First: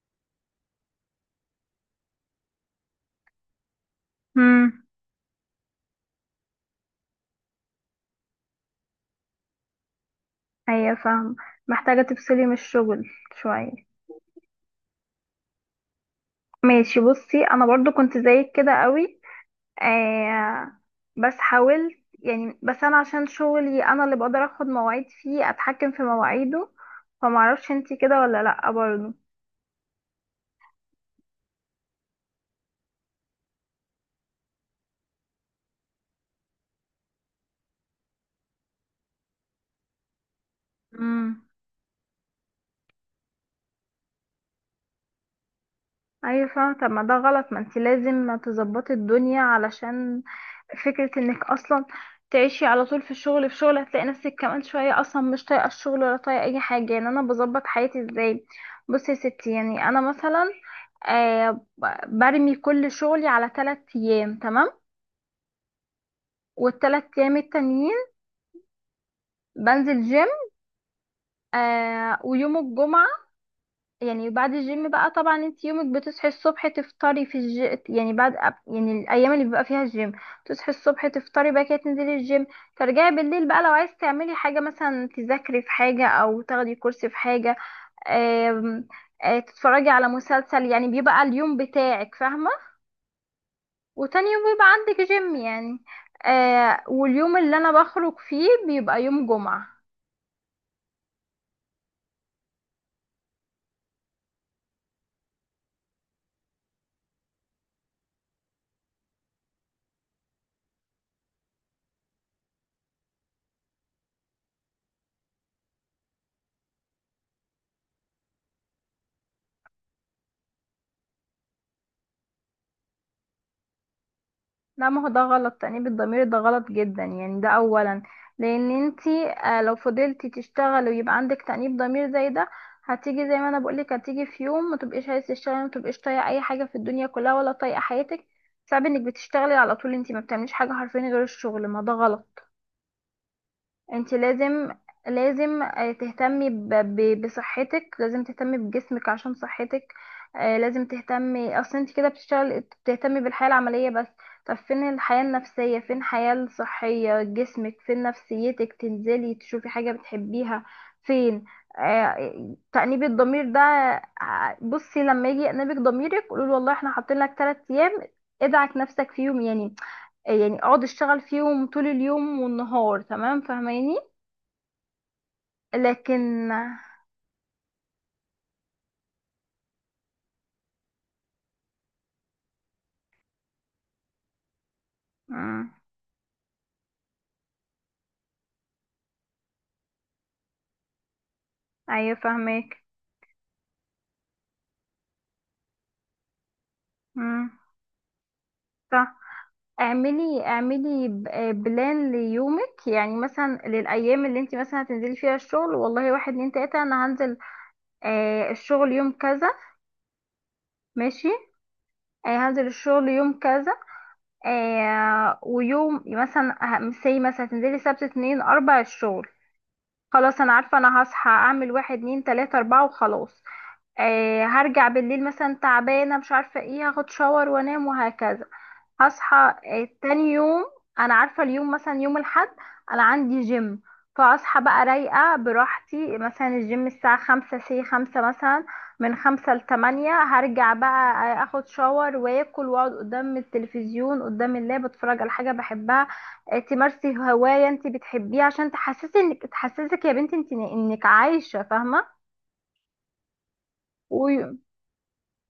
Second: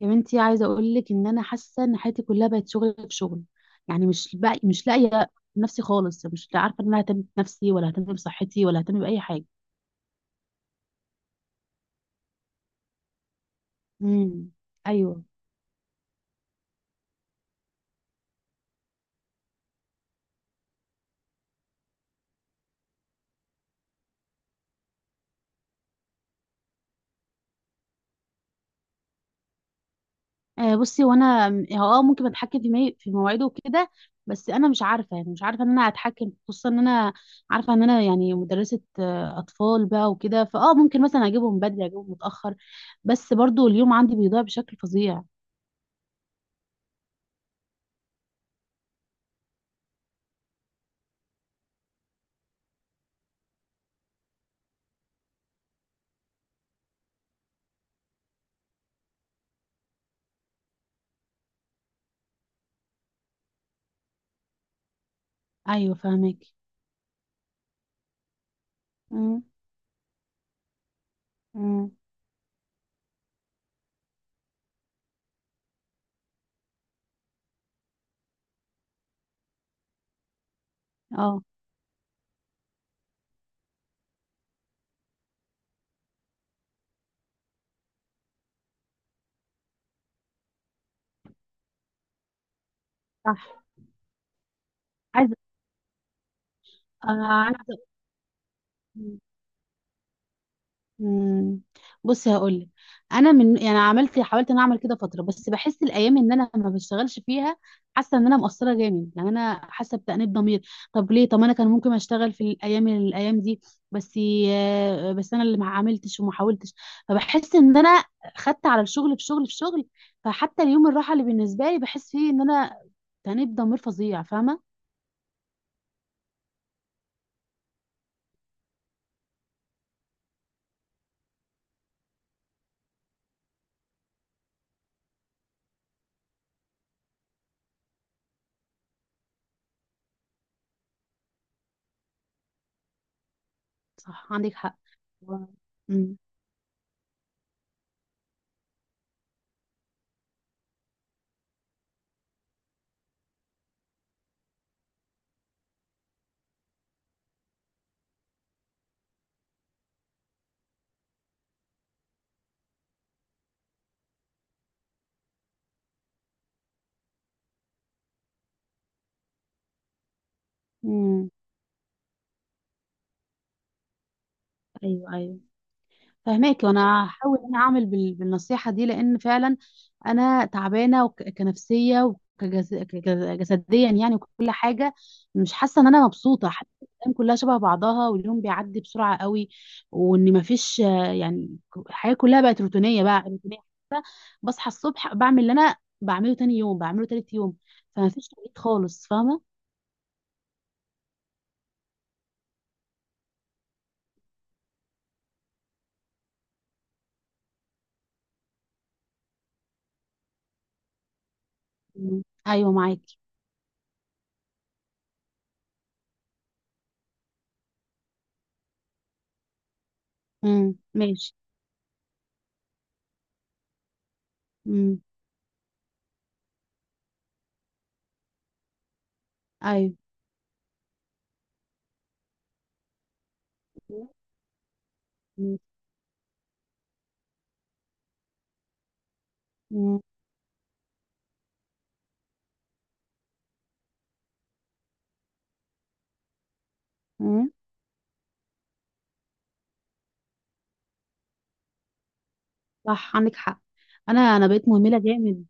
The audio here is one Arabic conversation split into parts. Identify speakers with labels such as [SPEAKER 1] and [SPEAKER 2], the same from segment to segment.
[SPEAKER 1] يا بنتي، عايزه اقول لك ان انا حاسه ان حياتي كلها بقت شغل في شغل. يعني
[SPEAKER 2] امم.
[SPEAKER 1] مش لاقيه نفسي خالص، مش عارفه ان انا اهتم بنفسي ولا اهتم بصحتي ولا اهتم باي حاجه.
[SPEAKER 2] ايوه، فاهمة. محتاجة تفصلي من الشغل شوية.
[SPEAKER 1] امم. ايوه.
[SPEAKER 2] ماشي، بصي، انا برضو كنت زيك كده قوي. آه، بس حاولت يعني، بس انا عشان شغلي انا اللي بقدر اخد مواعيد، فيه اتحكم في مواعيده، فمعرفش انتي كده ولا لأ برضو.
[SPEAKER 1] آه. بصي، وانا اه ممكن اتحكم في مواعيده وكده. بس انا مش عارفه ان انا اتحكم، خصوصا ان انا عارفه ان انا يعني مدرسه اطفال بقى وكده، فاه ممكن مثلا
[SPEAKER 2] امم.
[SPEAKER 1] اجيبهم بدري اجيبهم متاخر، بس برضو اليوم عندي بيضيع بشكل فظيع.
[SPEAKER 2] ايوه، فاهمة. طب ما ده غلط، ما انت لازم تظبطي الدنيا علشان فكرة انك اصلا تعيشي على طول في الشغل، في شغل هتلاقي نفسك كمان شوية اصلا مش طايقة الشغل ولا طايقة اي حاجة، يعني انا بظبط حياتي ازاي؟ بصي يا ستي، يعني انا مثلا آه برمي كل شغلي على 3 ايام، تمام.
[SPEAKER 1] ايوه فاهمك.
[SPEAKER 2] والتلات ايام التانيين
[SPEAKER 1] امم.
[SPEAKER 2] بنزل جيم،
[SPEAKER 1] امم.
[SPEAKER 2] ويوم الجمعة. يعني بعد الجيم بقى، طبعا انت يومك بتصحي الصبح تفطري في الج... يعني بعد يعني الايام اللي بيبقى فيها الجيم تصحي الصبح،
[SPEAKER 1] اه.
[SPEAKER 2] تفطري بقى كده، تنزلي الجيم، ترجعي بالليل بقى، لو عايز تعملي حاجة مثلا تذاكري في حاجة او تاخدي كورس في حاجة، آم... آه، تتفرجي على مسلسل، يعني بيبقى اليوم بتاعك، فاهمة.
[SPEAKER 1] صح.
[SPEAKER 2] وتاني يوم بيبقى عندك جيم، يعني
[SPEAKER 1] انا
[SPEAKER 2] واليوم اللي انا
[SPEAKER 1] عايزه.
[SPEAKER 2] بخرج فيه بيبقى يوم جمعة.
[SPEAKER 1] مم. بصي هقول لك، انا من يعني عملت حاولت ان اعمل كده فتره، بس بحس الايام ان انا ما بشتغلش فيها، حاسه ان انا مقصره جامد، يعني انا حاسه بتأنيب ضمير. طب ليه؟ طب انا كان ممكن اشتغل في الايام دي، بس بس انا اللي ما عملتش وما حاولتش. فبحس ان انا خدت على الشغل في شغل في شغل، فحتى اليوم الراحه اللي بالنسبه لي بحس فيه ان انا تأنيب ضمير فظيع، فاهمه.
[SPEAKER 2] لا، ما هو ده غلط، تأنيب الضمير ده غلط جدا، يعني ده اولا لان انتي، لو فضلتي تشتغلي ويبقى عندك تأنيب ضمير زي ده، هتيجي زي ما انا بقولك، هتيجي في يوم ما تبقيش عايزه تشتغلي، ما تبقيش طايقه اي حاجه في الدنيا كلها ولا طايقه حياتك. صعب انك بتشتغلي على طول، انتي ما بتعمليش حاجه حرفيا غير الشغل، ما ده غلط. انت
[SPEAKER 1] صح عندك
[SPEAKER 2] لازم،
[SPEAKER 1] حق. و-
[SPEAKER 2] لازم
[SPEAKER 1] مم.
[SPEAKER 2] تهتمي بصحتك، لازم تهتمي بجسمك عشان صحتك. لازم تهتمي، اصل انت كده بتشتغل بتهتمي بالحياة العملية بس، طب فين الحياة النفسية؟ فين الحياة الصحية؟ جسمك، فين نفسيتك تنزلي تشوفي حاجة بتحبيها؟ فين تأنيب الضمير ده؟ بصي، لما يجي يأنبك ضميرك قولوا والله احنا حاطين لك 3 ايام ادعك نفسك فيهم، يعني يعني اقعد اشتغل
[SPEAKER 1] مم.
[SPEAKER 2] فيهم طول اليوم والنهار، تمام، فاهماني؟
[SPEAKER 1] ايوه ايوه.
[SPEAKER 2] لكن.
[SPEAKER 1] فهماك، وانا هحاول ان انا اعمل بالنصيحه دي، لان فعلا انا تعبانه كنفسيه وكجسديا يعني وكل حاجه. مش
[SPEAKER 2] مم.
[SPEAKER 1] حاسه ان انا مبسوطه، حاسه إن الايام كلها شبه بعضها واليوم بيعدي بسرعه قوي، وان مفيش يعني الحياه
[SPEAKER 2] ايوه،
[SPEAKER 1] كلها بقت
[SPEAKER 2] فاهمك.
[SPEAKER 1] روتينيه، بقى روتينيه حتى بصحى الصبح بعمل اللي انا بعمله تاني يوم بعمله تالت
[SPEAKER 2] مم.
[SPEAKER 1] يوم، فمفيش تغيير خالص،
[SPEAKER 2] صح.
[SPEAKER 1] فاهمه.
[SPEAKER 2] اعملي بلان ليومك، يعني مثلا للايام اللي انت مثلا هتنزلي فيها الشغل، والله واحد اتنين تلاته، انا هنزل الشغل يوم كذا، ماشي.
[SPEAKER 1] مم.
[SPEAKER 2] هنزل
[SPEAKER 1] ايوه
[SPEAKER 2] الشغل
[SPEAKER 1] معاكي.
[SPEAKER 2] يوم كذا. ويوم مثلا سي مثلا تنزلي سبت، اتنين، اربع الشغل. خلاص، انا
[SPEAKER 1] مم.
[SPEAKER 2] عارفه انا هصحى
[SPEAKER 1] ماشي.
[SPEAKER 2] اعمل واحد اتنين تلاته اربعه وخلاص. هرجع
[SPEAKER 1] مم.
[SPEAKER 2] بالليل مثلا تعبانه مش عارفه ايه، هاخد شاور وانام وهكذا. هصحى
[SPEAKER 1] ايوه.
[SPEAKER 2] تاني يوم، انا عارفه اليوم مثلا يوم الاحد انا عندي جيم، فاصحى بقى رايقه
[SPEAKER 1] مم.
[SPEAKER 2] براحتي، مثلا الجيم الساعه خمسة مثلا، من خمسة لتمانية هرجع بقى، اخد شاور واكل واقعد قدام التلفزيون، قدام اللاب، اتفرج على حاجه بحبها. تمارسي
[SPEAKER 1] مم.
[SPEAKER 2] هوايه انت بتحبيها عشان تحسسي انك، تحسسك يا بنتي انت انك عايشه، فاهمه.
[SPEAKER 1] صح عندك حق. انا
[SPEAKER 2] و-
[SPEAKER 1] بقيت مهمله جامد.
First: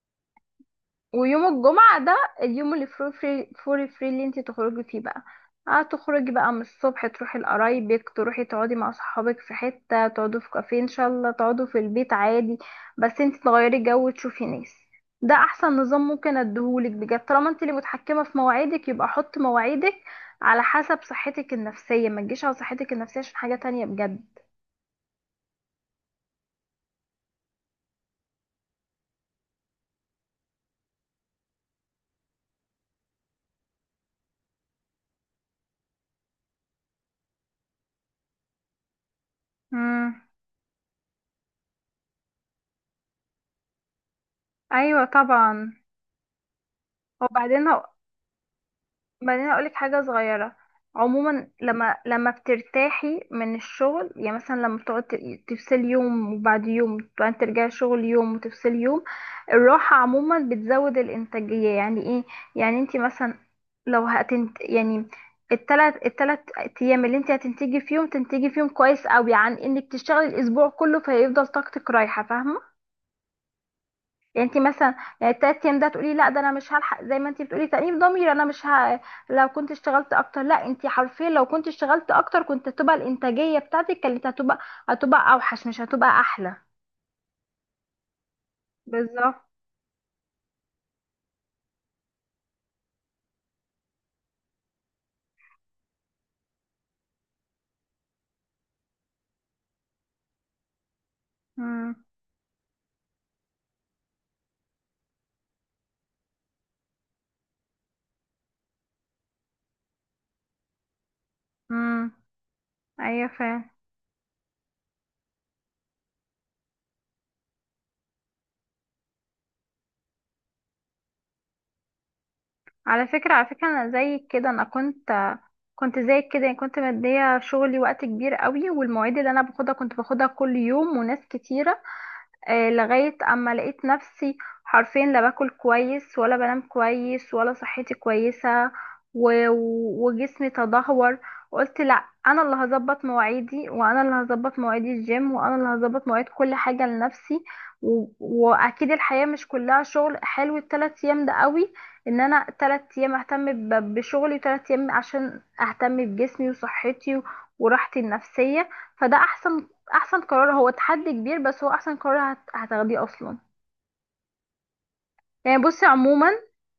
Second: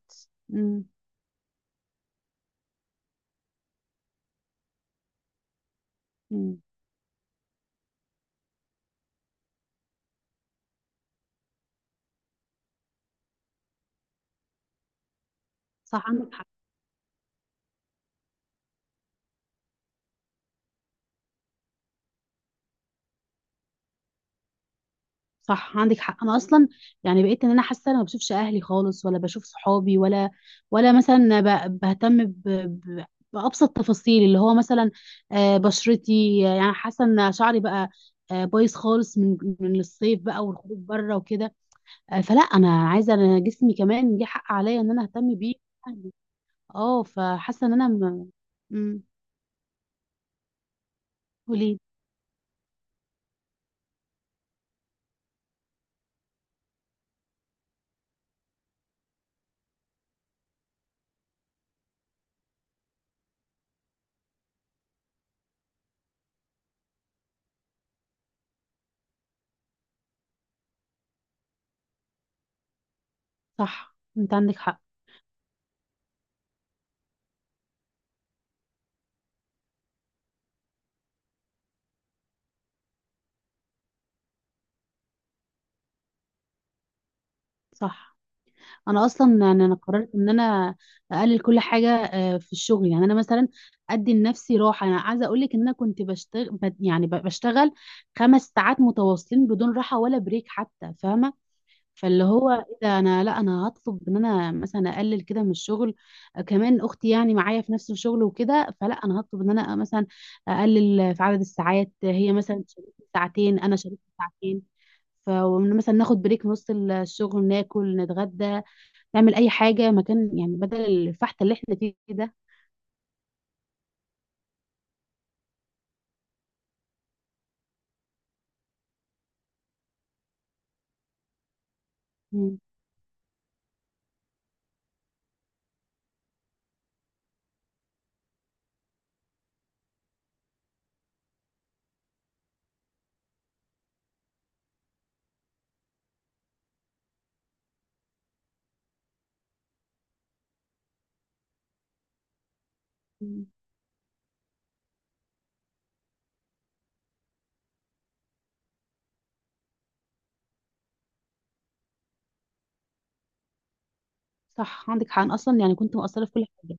[SPEAKER 1] امم.
[SPEAKER 2] ويوم الجمعة ده، اليوم اللي فري اللي انت تخرجي فيه بقى، هتخرجي بقى من
[SPEAKER 1] امم.
[SPEAKER 2] الصبح تروحي لقرايبك، تروحي تقعدي مع صحابك في حتة، تقعدوا في كافيه ان شاء الله، تقعدوا في البيت عادي، بس انت تغيري جو، تشوفي ناس. ده احسن نظام
[SPEAKER 1] صح عندك
[SPEAKER 2] ممكن
[SPEAKER 1] حق.
[SPEAKER 2] اديهولك بجد، طالما انت اللي متحكمة في مواعيدك يبقى حط مواعيدك على حسب صحتك النفسية، ما تجيش على صحتك النفسية عشان حاجة تانية بجد.
[SPEAKER 1] صح عندك حق، انا اصلا يعني بقيت ان انا حاسه انا ما بشوفش اهلي خالص ولا بشوف صحابي ولا مثلا بهتم بابسط تفاصيل، اللي هو مثلا بشرتي. يعني حاسه ان شعري بقى بايظ خالص من الصيف
[SPEAKER 2] امم.
[SPEAKER 1] بقى والخروج بره وكده. فلا انا عايزه، انا جسمي كمان ليه حق عليا ان انا
[SPEAKER 2] ايوه،
[SPEAKER 1] اهتم بيه.
[SPEAKER 2] طبعا.
[SPEAKER 1] أهلي. اه
[SPEAKER 2] وبعدين،
[SPEAKER 1] فحاسه ان انا م... امم.
[SPEAKER 2] اقول لك حاجه صغيره. عموما لما بترتاحي من الشغل، يعني مثلا لما بتقعد تفصلي يوم وبعد يوم، بعدين ترجعي شغل يوم وتفصلي يوم، الراحه عموما بتزود الانتاجيه. يعني ايه؟ يعني انت مثلا، لو هتنت يعني، التلات ايام اللي انت هتنتجي فيهم تنتجي فيهم كويس قوي عن انك تشتغلي الاسبوع كله فيفضل طاقتك رايحه، فاهمه.
[SPEAKER 1] صح انت
[SPEAKER 2] يعني
[SPEAKER 1] عندك
[SPEAKER 2] انت
[SPEAKER 1] حق.
[SPEAKER 2] مثلا، يعني التلات ايام ده تقولي، لا ده انا مش هلحق زي ما انت بتقولي تأنيب ضمير، انا مش لو كنت اشتغلت اكتر، لا، انت حرفيا لو كنت اشتغلت اكتر كنت هتبقى الانتاجية بتاعتك كانت هتبقى اوحش، مش هتبقى احلى.
[SPEAKER 1] صح، انا
[SPEAKER 2] بالظبط.
[SPEAKER 1] اصلا يعني انا قررت ان انا اقلل كل حاجه في الشغل، يعني انا مثلا ادي لنفسي راحه. انا عايزه اقول لك ان انا كنت بشتغل يعني بشتغل 5 ساعات متواصلين بدون راحه ولا بريك حتى، فاهمه.
[SPEAKER 2] امم،
[SPEAKER 1] فاللي هو ايه ده، انا لا انا هطلب ان انا مثلا اقلل كده من الشغل. كمان اختي يعني معايا في نفس الشغل وكده، فلا انا هطلب ان انا مثلا اقلل في عدد الساعات،
[SPEAKER 2] امم.
[SPEAKER 1] هي مثلا شاركت
[SPEAKER 2] ايوه،
[SPEAKER 1] ساعتين
[SPEAKER 2] فاهم.
[SPEAKER 1] انا شاركت ساعتين، فمثلا ناخد بريك في نص الشغل، ناكل، نتغدى، نعمل اي حاجه مكان، يعني بدل الفحت اللي احنا فيه ده.
[SPEAKER 2] على فكرة، انا زيك كده، انا كنت زيك كده، يعني كنت مدية شغلي وقت كبير قوي، والمواعيد اللي انا باخدها كنت باخدها كل يوم وناس كتيرة،
[SPEAKER 1] مم.
[SPEAKER 2] لغاية اما لقيت نفسي حرفيا لا باكل كويس ولا بنام كويس ولا صحتي كويسة وجسمي تدهور. قلت لا، انا اللي هظبط مواعيدي وانا اللي هظبط مواعيد الجيم وانا اللي هظبط مواعيد كل حاجة لنفسي، واكيد الحياة مش كلها شغل، حلو التلات ايام ده قوي، ان انا 3 ايام
[SPEAKER 1] مم.
[SPEAKER 2] اهتم بشغلي، وتلات ايام عشان اهتم بجسمي وصحتي، وراحتي النفسية، فده احسن قرار. هو تحدي كبير بس هو احسن قرار هتاخديه اصلا.
[SPEAKER 1] صح عندك حق. أنا اصلا
[SPEAKER 2] يعني
[SPEAKER 1] يعني
[SPEAKER 2] بصي
[SPEAKER 1] كنت مقصره
[SPEAKER 2] عموما،
[SPEAKER 1] في كل حاجه.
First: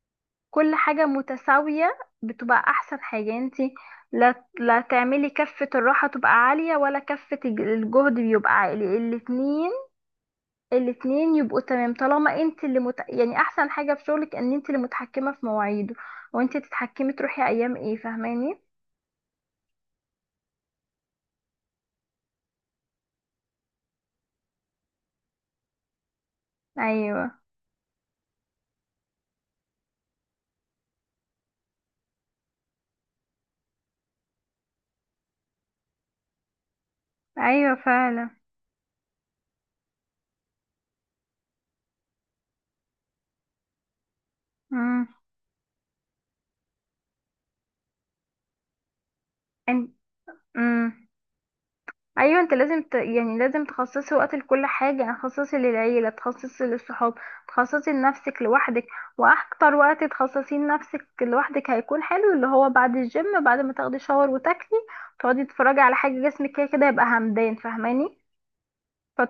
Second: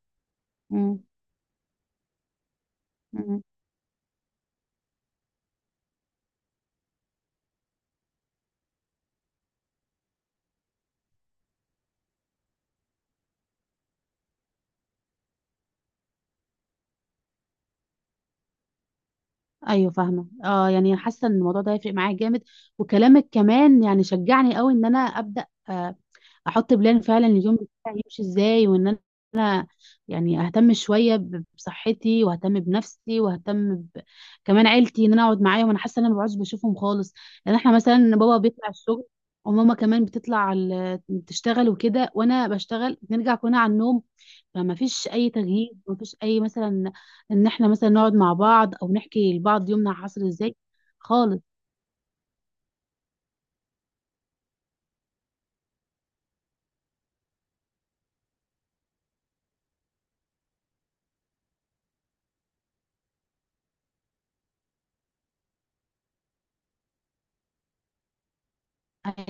[SPEAKER 2] كل
[SPEAKER 1] مم.
[SPEAKER 2] حاجة متساوية بتبقى احسن حاجة، يعني
[SPEAKER 1] مم.
[SPEAKER 2] انتي، لا لا تعملي كفة الراحة تبقى عالية ولا كفة الجهد بيبقى عالي، الاتنين يبقوا تمام، طالما انت اللي يعني احسن حاجة في شغلك ان انت اللي متحكمة في مواعيده، وانت تتحكمي تروحي ايام ايه، فاهماني؟
[SPEAKER 1] ايوه فاهمه، اه يعني حاسه ان الموضوع ده هيفرق معايا جامد، وكلامك كمان يعني شجعني قوي ان انا ابدا احط بلان فعلا
[SPEAKER 2] ايوه،
[SPEAKER 1] اليوم بتاعي يمشي ازاي، وان انا أنا يعني اهتم شويه بصحتي واهتم بنفسي واهتم ب... كمان عيلتي، ان انا اقعد معاهم، انا حاسه ان انا ما بقعدش بشوفهم خالص. لان
[SPEAKER 2] ايوه،
[SPEAKER 1] احنا مثلا
[SPEAKER 2] فعلا.
[SPEAKER 1] بابا بيطلع الشغل وماما كمان بتطلع تشتغل وكده، وانا بشتغل، بنرجع كلنا على النوم، فما
[SPEAKER 2] امم.
[SPEAKER 1] فيش اي تغيير، ما فيش اي مثلا ان احنا مثلا نقعد مع بعض او نحكي لبعض
[SPEAKER 2] أن-
[SPEAKER 1] يومنا حصل ازاي
[SPEAKER 2] امم.
[SPEAKER 1] خالص.
[SPEAKER 2] ايوه، انت لازم يعني لازم تخصصي وقت لكل حاجه، يعني تخصصي للعيله، تخصصي للصحاب، تخصصي لنفسك لوحدك، واكتر وقت تخصصيه لنفسك لوحدك هيكون حلو، اللي هو بعد الجيم بعد ما تاخدي شاور وتاكلي، تقعدي تتفرجي على حاجه، جسمك كده كده يبقى همدان، فاهماني؟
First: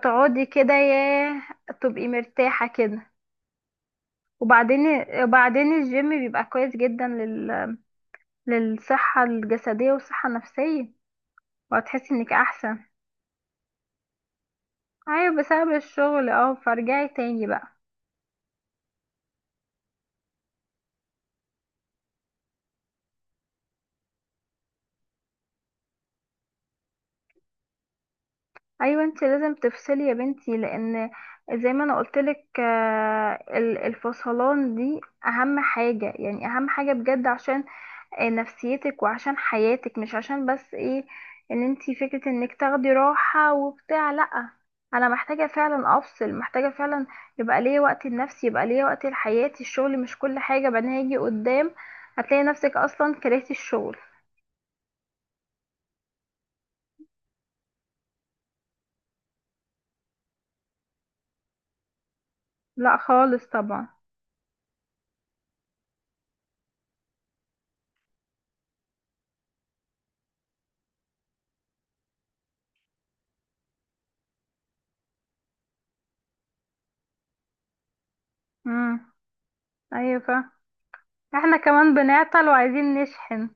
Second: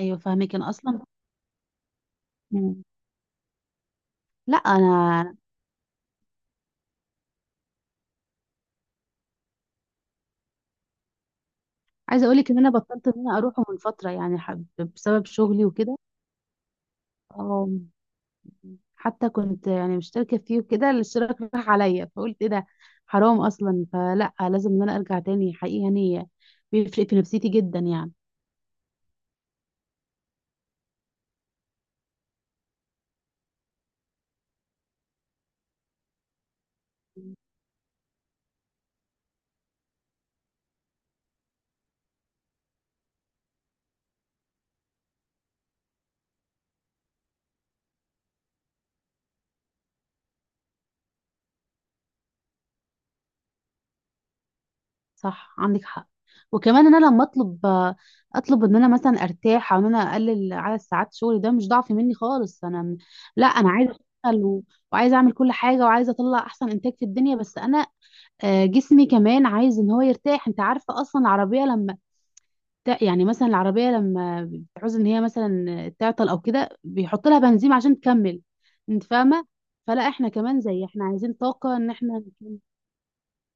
[SPEAKER 1] ايوه فاهمك. انا
[SPEAKER 2] كده
[SPEAKER 1] اصلا.
[SPEAKER 2] ياه، تبقي مرتاحه
[SPEAKER 1] مم.
[SPEAKER 2] كده.
[SPEAKER 1] لا،
[SPEAKER 2] وبعدين،
[SPEAKER 1] انا
[SPEAKER 2] الجيم بيبقى كويس جدا للصحه الجسديه والصحه النفسيه، وهتحسي
[SPEAKER 1] عايزه
[SPEAKER 2] انك
[SPEAKER 1] اقول لك ان انا
[SPEAKER 2] احسن.
[SPEAKER 1] بطلت ان انا اروحه من فتره يعني بسبب
[SPEAKER 2] ايوه،
[SPEAKER 1] شغلي
[SPEAKER 2] بسبب
[SPEAKER 1] وكده.
[SPEAKER 2] الشغل، اه، فارجعي تاني بقى.
[SPEAKER 1] آم، حتى كنت يعني مشتركه فيه وكده، الاشتراك راح عليا، فقلت ايه ده، حرام اصلا، فلا لازم ان انا ارجع تاني حقيقي يعني، بيفرق في نفسيتي جدا يعني.
[SPEAKER 2] ايوه، انت لازم تفصلي يا بنتي، لان زي ما انا قلتلك الفصلان دي اهم حاجة، يعني اهم حاجة بجد، عشان نفسيتك وعشان حياتك، مش عشان بس ايه، ان انت فكرة انك تاخدي راحة وبتاع، لا، انا محتاجة فعلا افصل، محتاجة فعلا يبقى ليا وقت لنفسي، يبقى ليا وقت لحياتي. الشغل مش كل حاجة، بعدين هيجي قدام هتلاقي نفسك اصلا كرهتي الشغل.
[SPEAKER 1] صح عندك حق. وكمان ان انا لما اطلب، اطلب ان انا مثلا ارتاح او ان انا اقلل عدد ساعات شغلي، ده مش ضعف مني خالص. انا
[SPEAKER 2] لا، خالص
[SPEAKER 1] لا انا
[SPEAKER 2] طبعا.
[SPEAKER 1] عايزه اشتغل و... وعايزه اعمل كل حاجه وعايزه اطلع احسن انتاج في الدنيا، بس انا جسمي كمان عايز ان هو يرتاح. انت عارفه اصلا العربيه لما يعني مثلا العربيه لما بتعوز ان هي مثلا تعطل او كده، بيحط لها بنزين عشان تكمل، انت
[SPEAKER 2] امم.
[SPEAKER 1] فاهمه. فلا احنا
[SPEAKER 2] ايوه،
[SPEAKER 1] كمان زي، احنا عايزين
[SPEAKER 2] احنا
[SPEAKER 1] طاقه ان
[SPEAKER 2] كمان
[SPEAKER 1] احنا
[SPEAKER 2] بنعطل وعايزين نشحن.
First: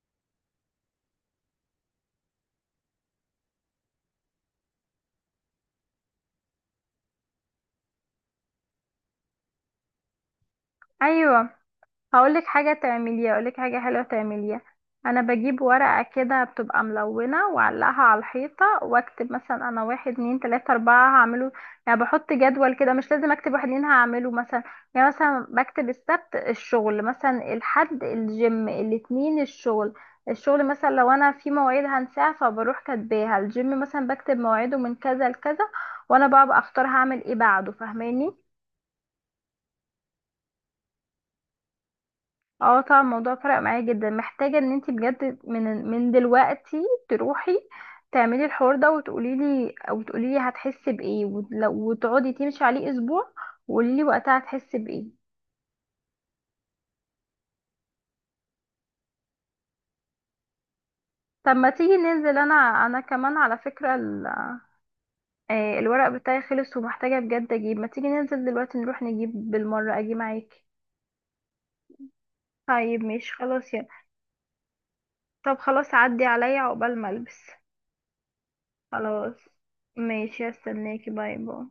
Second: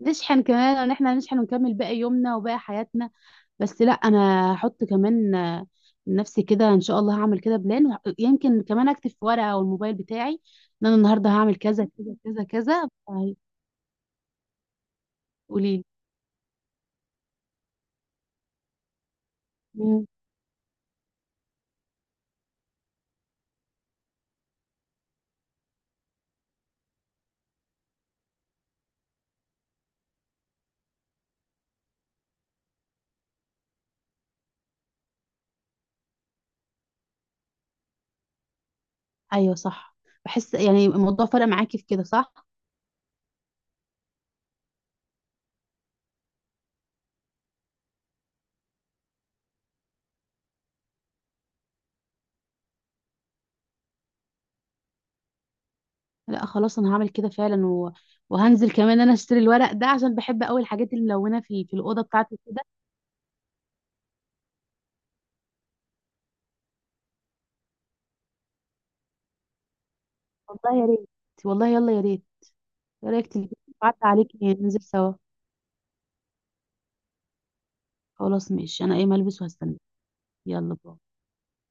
[SPEAKER 1] نشحن، كمان ان احنا نشحن ونكمل باقي يومنا وباقي حياتنا. بس لا انا هحط كمان لنفسي كده ان شاء الله هعمل كده بلان، يمكن كمان اكتب في ورقه او الموبايل بتاعي ان انا النهارده
[SPEAKER 2] ايوه،
[SPEAKER 1] هعمل كذا كذا كذا كذا.
[SPEAKER 2] هقولك حاجه حلوه تعمليها. انا بجيب
[SPEAKER 1] قولي
[SPEAKER 2] ورقه كده بتبقى ملونه، واعلقها على الحيطه، واكتب مثلا انا
[SPEAKER 1] لي.
[SPEAKER 2] واحد اتنين تلاته اربعه هعمله، يعني بحط جدول كده، مش لازم اكتب واحد اتنين هعمله مثلا. يعني مثلا بكتب السبت الشغل، مثلا الحد الجيم، الاتنين الشغل مثلا لو انا في مواعيد هنساها فبروح كاتباها، الجيم مثلا بكتب مواعيده من كذا لكذا، وانا بقى بختار هعمل ايه بعده، فاهماني؟
[SPEAKER 1] ايوه صح. بحس يعني الموضوع فرق معاكي في كده صح؟
[SPEAKER 2] اه، طبعا الموضوع فرق معايا جدا، محتاجة ان انتي بجد من دلوقتي تروحي تعملي الحوار ده وتقولي لي او تقولي لي هتحسي بايه، وتقعدي تمشي عليه اسبوع وقولي لي وقتها هتحسي بايه.
[SPEAKER 1] لا خلاص انا هعمل كده فعلا و... وهنزل كمان انا اشتري الورق ده عشان بحب قوي الحاجات الملونه
[SPEAKER 2] طب
[SPEAKER 1] في
[SPEAKER 2] ما
[SPEAKER 1] في
[SPEAKER 2] تيجي
[SPEAKER 1] الاوضه
[SPEAKER 2] ننزل،
[SPEAKER 1] بتاعتي كده.
[SPEAKER 2] انا كمان على فكرة الورق بتاعي خلص ومحتاجة بجد اجيب، ما تيجي ننزل دلوقتي نروح نجيب بالمرة، اجي معاكي.
[SPEAKER 1] والله يا ريت. والله يلا يا ريت.
[SPEAKER 2] طيب
[SPEAKER 1] ايه رايك
[SPEAKER 2] ماشي
[SPEAKER 1] تيجي؟
[SPEAKER 2] خلاص، يلا.
[SPEAKER 1] بعد عليك ننزل سوا.
[SPEAKER 2] طب خلاص عدي عليا عقبال ما البس.
[SPEAKER 1] خلاص ماشي انا ايه ملبس
[SPEAKER 2] خلاص،
[SPEAKER 1] وهستنى.
[SPEAKER 2] ماشي،
[SPEAKER 1] يلا باي.
[SPEAKER 2] استناكي، باي باي.